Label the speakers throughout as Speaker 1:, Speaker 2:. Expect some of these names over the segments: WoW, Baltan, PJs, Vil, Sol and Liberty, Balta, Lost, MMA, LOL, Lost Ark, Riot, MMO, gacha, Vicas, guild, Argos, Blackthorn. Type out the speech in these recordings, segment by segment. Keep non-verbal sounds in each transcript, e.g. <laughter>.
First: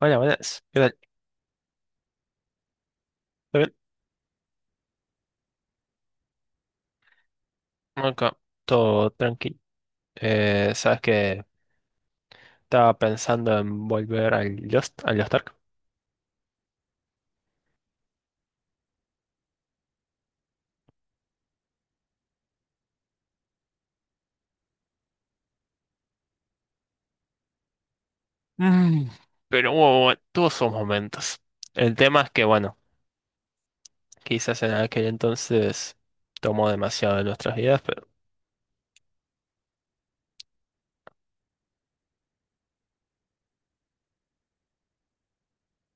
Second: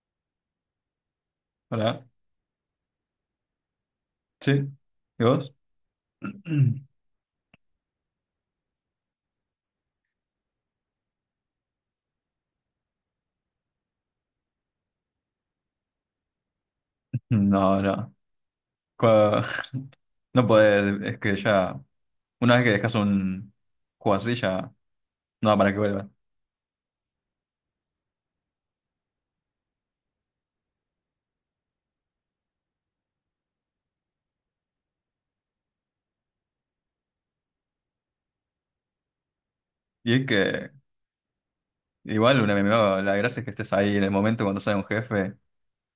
Speaker 1: Buenas, buenas. ¿Qué tal?
Speaker 2: Hola,
Speaker 1: ¿Todo bien?
Speaker 2: ¿sí? ¿Y vos? <clears throat>
Speaker 1: Acá, todo tranqui. Sabes que estaba pensando en volver al Lost Ark.
Speaker 2: No, no. Cua- <laughs> No podés, es que ya, una vez que dejas un juego así, ya no da para que vuelva.
Speaker 1: Mm, Pero tuvo sus momentos. El tema es que, bueno, quizás en aquel entonces tomó demasiado de nuestras vidas, pero
Speaker 2: Y es que, igual, un MMO, la gracia es que estés ahí en el momento cuando sale un jefe,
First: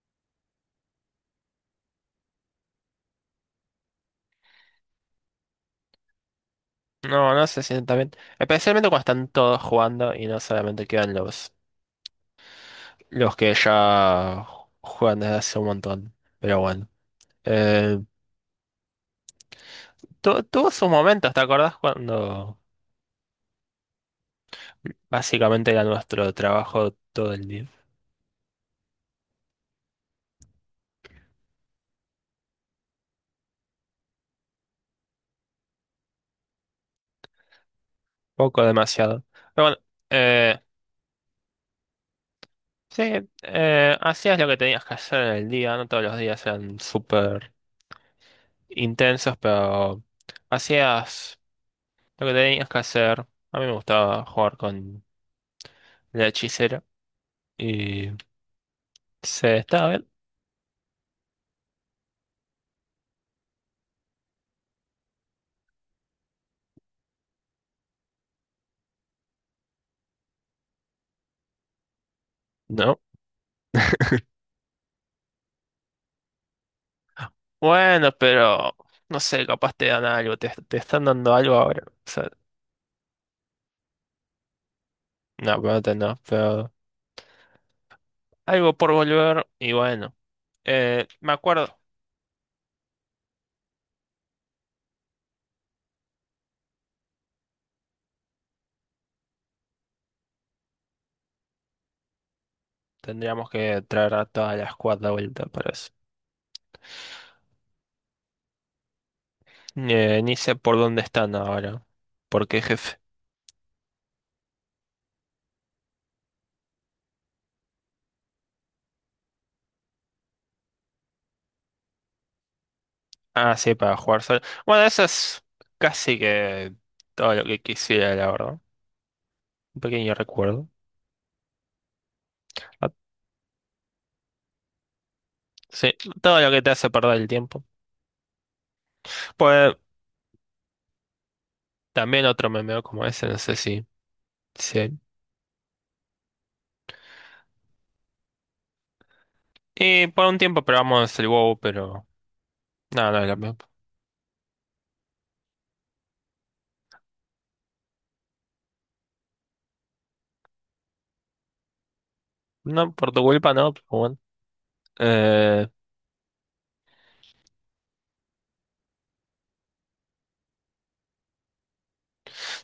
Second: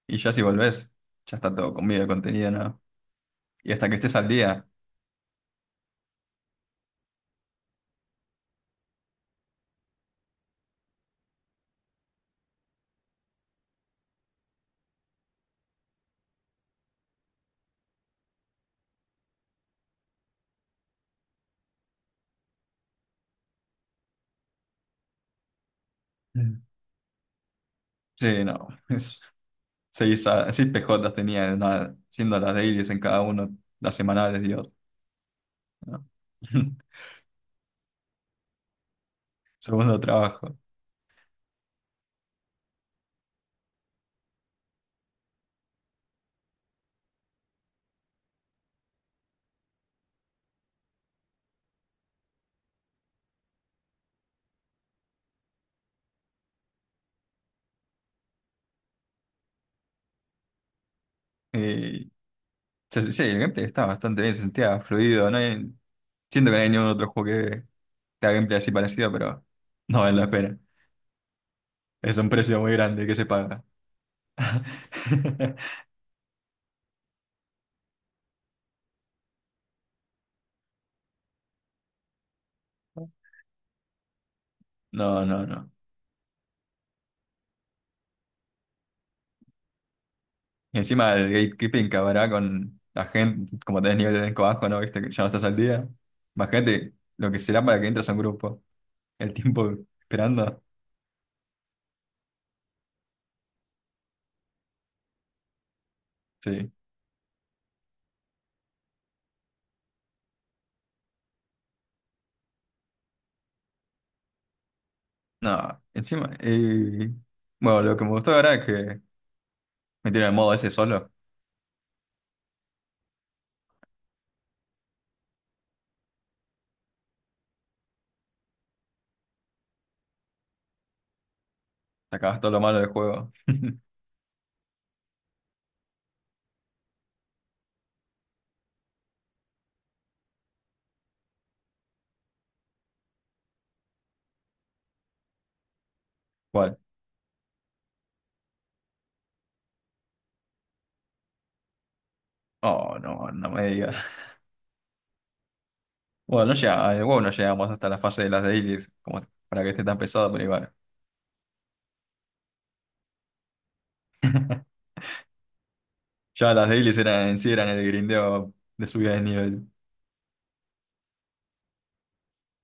Speaker 2: y ya si volvés, ya está todo comido, contenido, ¿no? Y hasta que estés al día.
Speaker 1: no, no se siente bien. Especialmente cuando están todos jugando y no solamente quedan los que ya juegan desde hace un montón. Pero bueno, eh, tuvo sus momentos, ¿te acordás cuando? Básicamente era nuestro
Speaker 2: Mm.
Speaker 1: trabajo todo el día.
Speaker 2: Sí, no. <laughs> Es, 6 PJs tenía, nada, siendo las dailies en cada uno, las semanales, Dios, ¿no? <laughs>
Speaker 1: Poco demasiado. Pero bueno,
Speaker 2: Segundo trabajo.
Speaker 1: eh, sí, hacías lo que tenías que hacer en el día. No todos los días eran súper intensos, pero hacías lo que tenías que hacer. A mí me gustaba jugar con la hechicera. Y se estaba bien.
Speaker 2: Sí, sí, el gameplay está bastante bien, se sentía fluido. Siento que no hay ningún otro juego que te haga gameplay así parecido, pero no vale la pena. Es un precio muy
Speaker 1: No.
Speaker 2: grande que se paga. <laughs>
Speaker 1: Bueno, pero no sé, capaz te dan algo. Te están dando algo ahora. O sea,
Speaker 2: No, no,
Speaker 1: no,
Speaker 2: no.
Speaker 1: pero no, no, pero algo por volver. Y bueno,
Speaker 2: Y encima el
Speaker 1: me acuerdo.
Speaker 2: gatekeeping que habrá con la gente, como tenés nivel de elenco bajo, ¿no? Viste que ya no estás al día. Imagínate lo que será para que entres a un grupo. El tiempo esperando.
Speaker 1: Tendríamos que traer a toda la squad de vuelta para eso.
Speaker 2: Sí.
Speaker 1: Ni sé por dónde están ahora. ¿Por qué jefe?
Speaker 2: No, encima. Bueno, lo que me gustó ahora es que metieron el modo ese solo.
Speaker 1: Ah, sí, para jugar solo. Bueno, eso es casi que todo lo que quisiera, la verdad. Un pequeño recuerdo.
Speaker 2: Sacabas todo lo malo del
Speaker 1: Ah,
Speaker 2: juego. <laughs>
Speaker 1: sí, todo lo que te hace perder el tiempo. Pues también otro memeo como ese, no sé si. Sí.
Speaker 2: ¿Cuál?
Speaker 1: Y por un tiempo probamos el WoW, pero
Speaker 2: Oh,
Speaker 1: no, no es
Speaker 2: no,
Speaker 1: lo
Speaker 2: no
Speaker 1: mismo.
Speaker 2: me digas. Bueno, no llega, el WoW no llegamos hasta la fase de las dailies, como para que esté tan pesado, pero igual.
Speaker 1: No, por tu culpa no, pero bueno.
Speaker 2: <laughs>
Speaker 1: Eh,
Speaker 2: Ya las dailies eran en sí, eran el grindeo de subida de nivel.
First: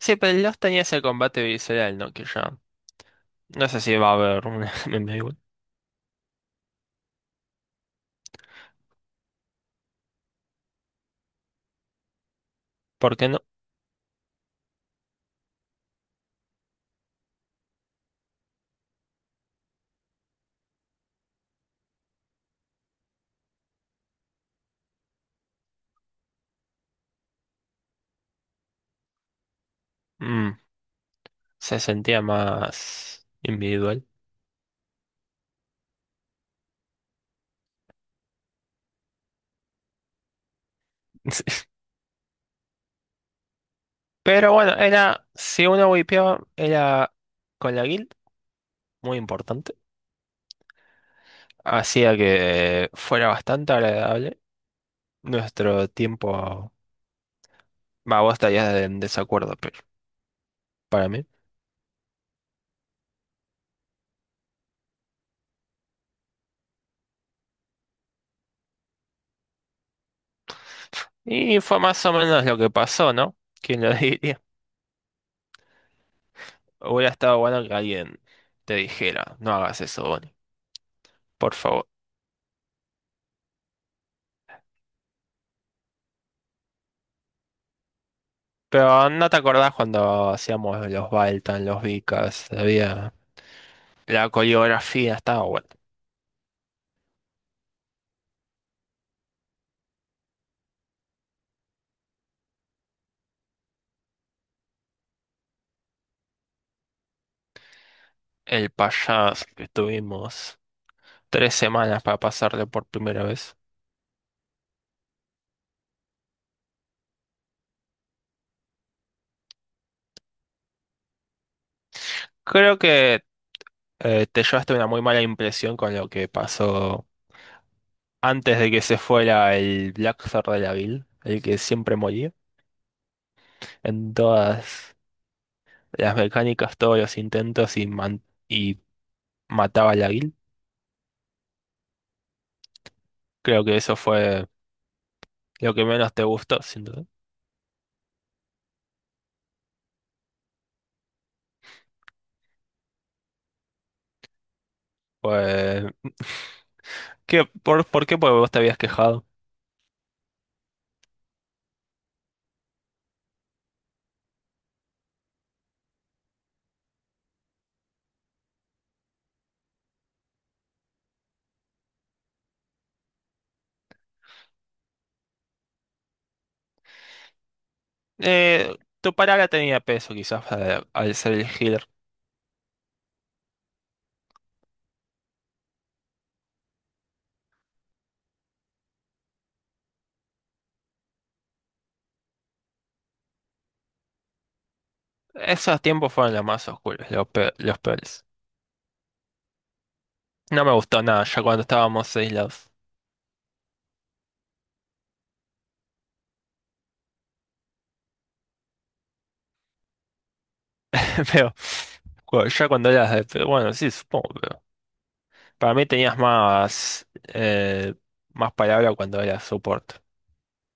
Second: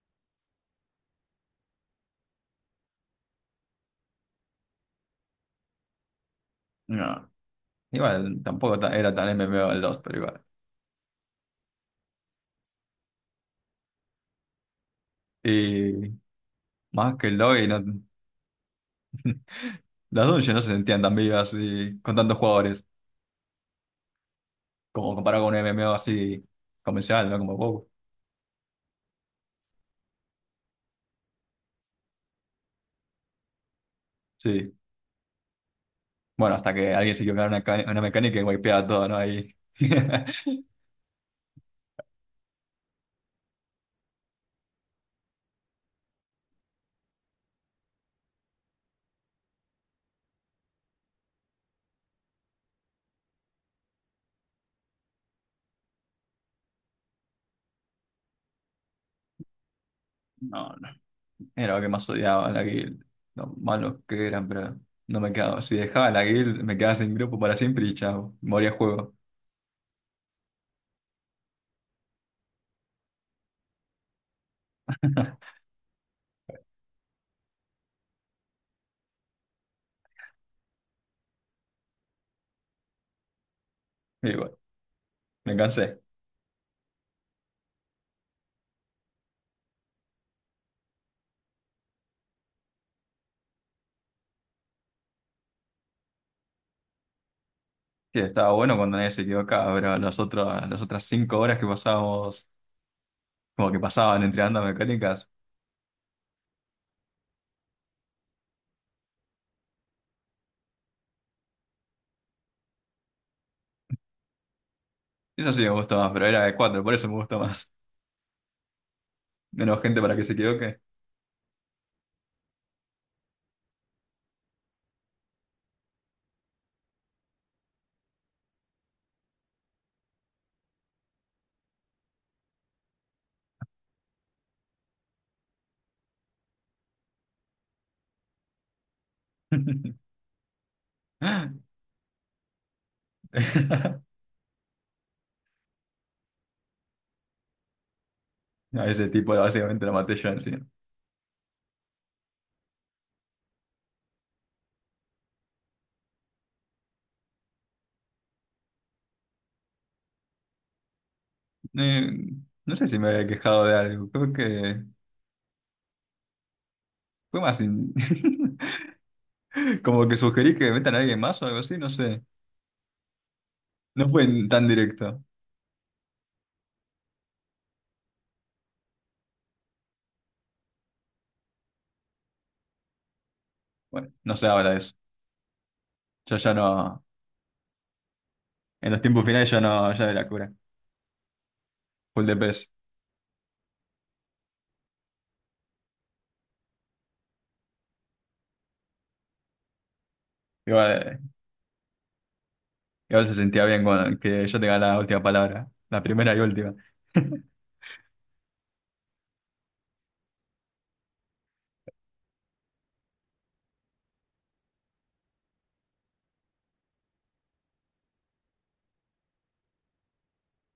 Speaker 1: sí, pero los tenías, el combate visceral, ¿no? Que ya. No sé si va a haber un <laughs> MMA igual.
Speaker 2: No, igual tampoco era tan MMO el Lost, pero igual.
Speaker 1: ¿Por qué no?
Speaker 2: Y más que el lobby, no, las dungeons no se sentían tan vivas y con tantos jugadores, como comparado con un MMO así convencional, ¿no? Como WoW.
Speaker 1: Mm, se sentía más individual.
Speaker 2: Sí. Bueno, hasta que alguien se equivocara en una, en una mecánica y wipeaba todo, ¿no? Ahí. <laughs>
Speaker 1: <laughs> Pero bueno, era, si uno wipeaba, era con la guild, muy importante. Hacía que fuera bastante agradable nuestro tiempo. Va, vos estarías en desacuerdo, pero para mí.
Speaker 2: Era lo que más odiaba, la guild. Lo malos que eran, pero no me quedaba. Si dejaba la guild, me quedaba sin grupo para siempre y chao. Moría el juego.
Speaker 1: Y fue más o menos lo que pasó, ¿no? ¿Quién lo <laughs> diría? Hubiera estado bueno que alguien te dijera, no hagas eso, Bonnie, por favor.
Speaker 2: Y bueno, me cansé.
Speaker 1: Pero no te acordás cuando hacíamos los Baltan, los Vicas, había la coreografía, estaba bueno.
Speaker 2: Sí, estaba bueno cuando nadie se equivocaba, pero las otras 5 horas que pasábamos, como que pasaban entrenando mecánicas,
Speaker 1: El payaso que estuvimos tres semanas para pasarlo por primera vez.
Speaker 2: eso sí me gusta más, pero era de cuatro, por eso me gusta más. <laughs> Menos gente para que se equivoque.
Speaker 1: Creo que te llevaste una muy mala impresión con lo que pasó antes de que se fuera el Black Blackthorn de la Vil, el que siempre moría. En todas las mecánicas, todos los intentos y mataba
Speaker 2: <laughs>
Speaker 1: a la Vil. Creo que eso fue lo que menos te gustó, sin duda.
Speaker 2: A ese tipo básicamente lo maté yo encima.
Speaker 1: Fue, ¿qué, por qué? Porque vos te habías quejado.
Speaker 2: Eh, no sé si me había quejado de algo, creo que fue más... <laughs> Como que sugerí que metan a alguien más o algo así, no sé. No fue tan directo.
Speaker 1: Eh, Tu palabra tenía peso, quizás, al ser el healer.
Speaker 2: Bueno, no sé ahora eso. Yo ya no. En los tiempos finales ya no, ya de la cura. Full de pez.
Speaker 1: Esos tiempos fueron los más oscuros, los peores. No me gustó
Speaker 2: Igual,
Speaker 1: nada ya cuando estábamos aislados.
Speaker 2: igual se sentía bien cuando, que yo tenga la última palabra. La primera y última. <laughs>
Speaker 1: <laughs> Pero ya cuando eras de... pero bueno, sí, supongo, pero... Para mí tenías más... eh, más palabra cuando eras soporte.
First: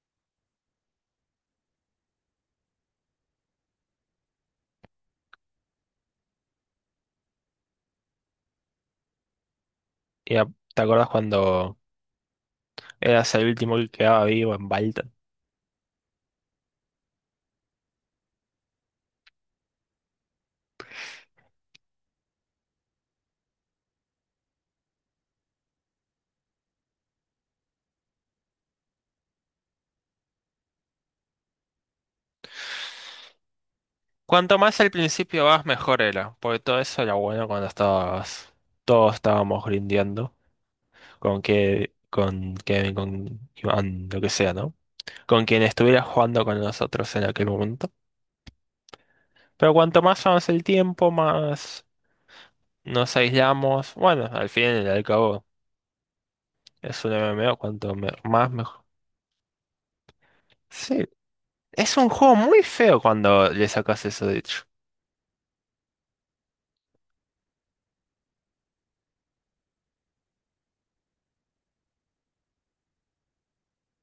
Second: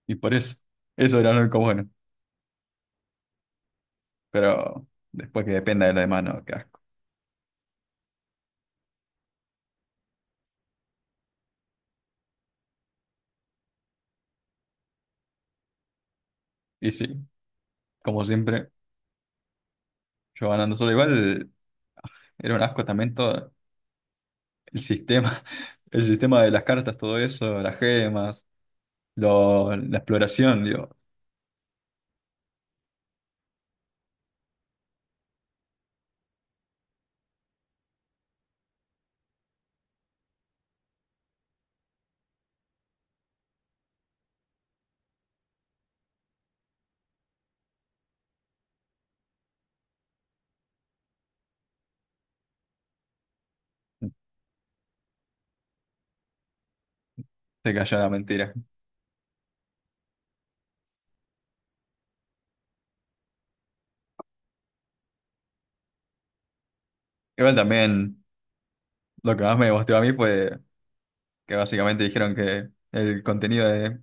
Speaker 2: Y por eso. Eso era lo único bueno. Pero después que dependa de los demás, no, qué asco.
Speaker 1: Y a- ¿Te acordás cuando eras el último que quedaba vivo en Balta?
Speaker 2: Y sí, como siempre, yo ganando solo. Igual era un asco también todo el sistema. <laughs> El sistema de las cartas, todo eso, las gemas. La exploración, digo,
Speaker 1: Cuanto más al principio vas, mejor era, porque todo eso era bueno cuando estabas, todos estábamos grindeando, con Iván, lo que sea, ¿no? Con quien estuviera jugando con nosotros en aquel momento. Pero cuanto más avanza el tiempo, más nos aislamos. Bueno, al fin y al cabo, es un MMO,
Speaker 2: se cayó la
Speaker 1: más
Speaker 2: mentira.
Speaker 1: mejor. Sí, es un juego muy feo cuando le sacas eso, de hecho.
Speaker 2: Igual también lo que más me gustó a mí fue que básicamente dijeron que el contenido de,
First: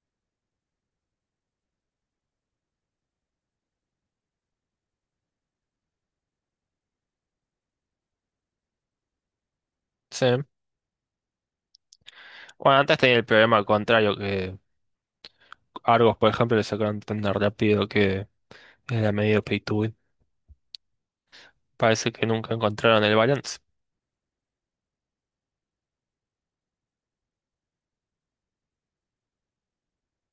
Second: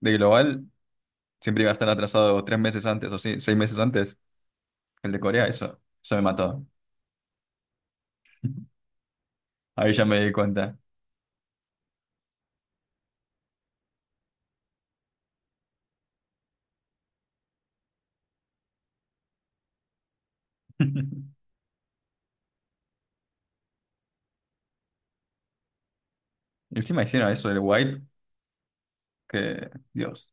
Speaker 2: de Global siempre iba a estar atrasado 3 meses antes o sí, 6 meses antes. El de Corea, eso me mató. <laughs> Ahí ya me
Speaker 1: Sí.
Speaker 2: di cuenta.
Speaker 1: Bueno, antes tenía el problema contrario, que Argos, por ejemplo, le sacaron tan rápido que era medio pay to win.
Speaker 2: <laughs>
Speaker 1: Parece que nunca encontraron el balance.
Speaker 2: Encima hicieron eso del White, que, Dios,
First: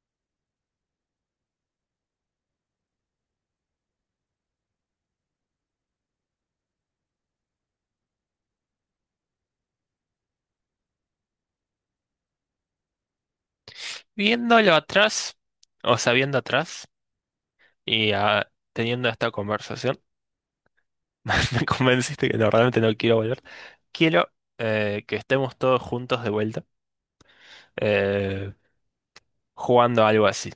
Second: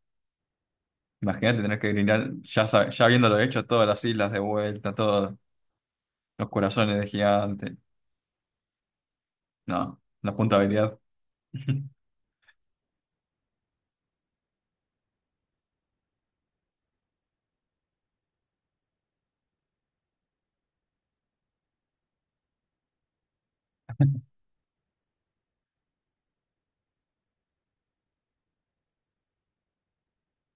Speaker 2: imagínate tener que grinar, ya, ya habiéndolo hecho, todas las islas de vuelta, todos los corazones de gigante. No, la puntabilidad. <laughs>
Speaker 1: Viéndolo atrás, o sabiendo atrás, y ah, teniendo esta conversación, <laughs> me convenciste que no, realmente no quiero volver. Quiero que estemos todos juntos de vuelta, eh, jugando algo así.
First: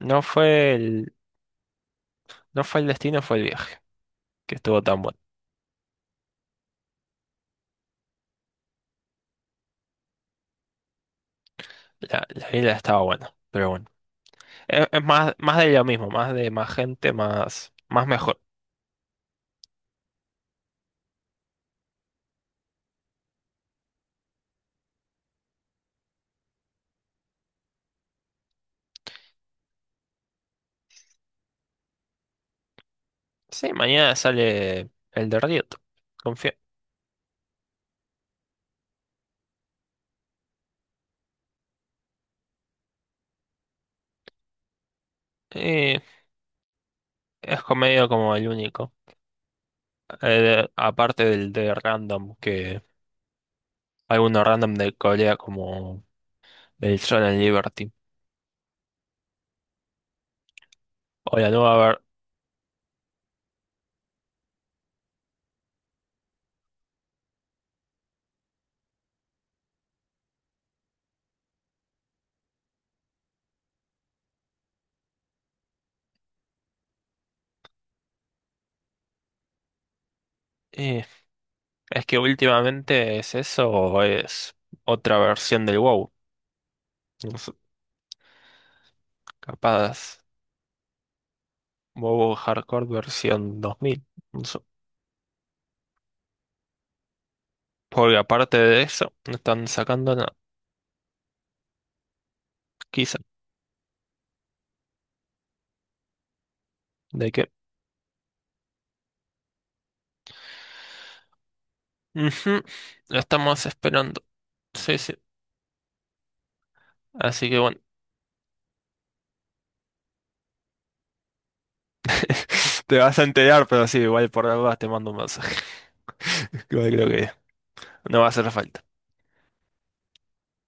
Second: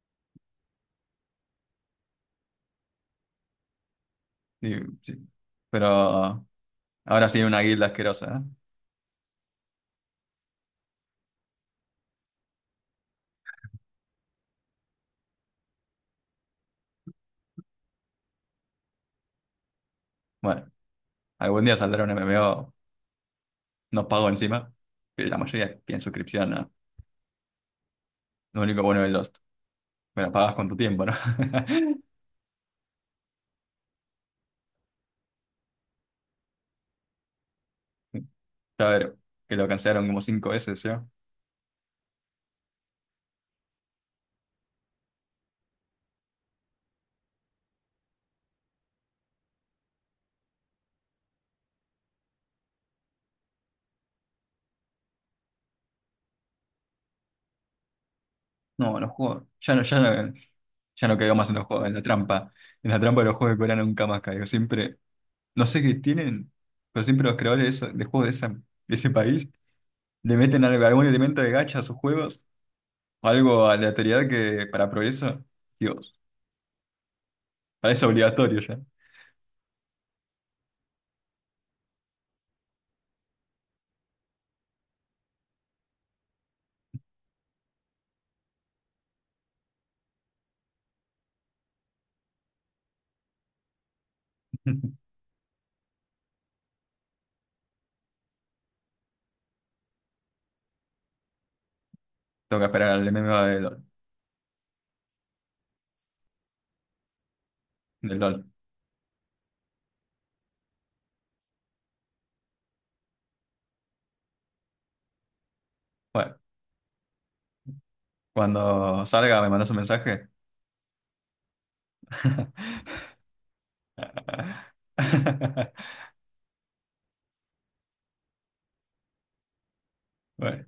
Speaker 1: No fue el, no fue el destino, fue el viaje, que
Speaker 2: Sí,
Speaker 1: estuvo tan bueno.
Speaker 2: sí. Pero. Ahora sí, una guilda asquerosa, ¿eh?
Speaker 1: La isla estaba buena, pero bueno. Es más, más de lo mismo, más gente, más mejor.
Speaker 2: Bueno, algún día saldrá un MMO, no pago encima, pero la mayoría piden suscripción, ¿no? Lo único bueno de Lost, bueno, pagas con tu tiempo, ¿no? <laughs>
Speaker 1: Sí, mañana sale el de Riot, confío.
Speaker 2: Ya ver, que lo cancelaron como 5 veces, ¿yo?
Speaker 1: Eh, Es comedia como el único. Aparte del de Random, que hay uno random de Corea como el Sol and Liberty.
Speaker 2: No, los juegos, ya no, ya no, ya no caigo
Speaker 1: O
Speaker 2: más
Speaker 1: la
Speaker 2: en los
Speaker 1: nueva
Speaker 2: juegos, en la
Speaker 1: ver...
Speaker 2: trampa, en la trampa de los juegos de Corea nunca más caigo, siempre, no sé qué tienen, pero siempre los creadores de juegos de ese país le meten algo, algún elemento de gacha a sus juegos, o algo aleatoriedad que para progreso, Dios, parece obligatorio ya.
Speaker 1: eh, es que últimamente es eso o es otra versión del WoW. No sé, capaz WoW Hardcore versión 2000. No sé.
Speaker 2: <laughs>
Speaker 1: Porque aparte de eso, no están sacando nada.
Speaker 2: Tengo que esperar al
Speaker 1: Quizá.
Speaker 2: MMO del LOL.
Speaker 1: ¿De qué?
Speaker 2: Del LOL.
Speaker 1: Ujú, lo estamos esperando. Sí, sí.
Speaker 2: Bueno,
Speaker 1: Así que bueno,
Speaker 2: cuando salga me mandas un mensaje.
Speaker 1: <laughs> te vas a
Speaker 2: <laughs>
Speaker 1: enterar, pero sí, igual por algo te mando un mensaje. <laughs> Creo que no va a hacer falta.
Speaker 2: Bueno.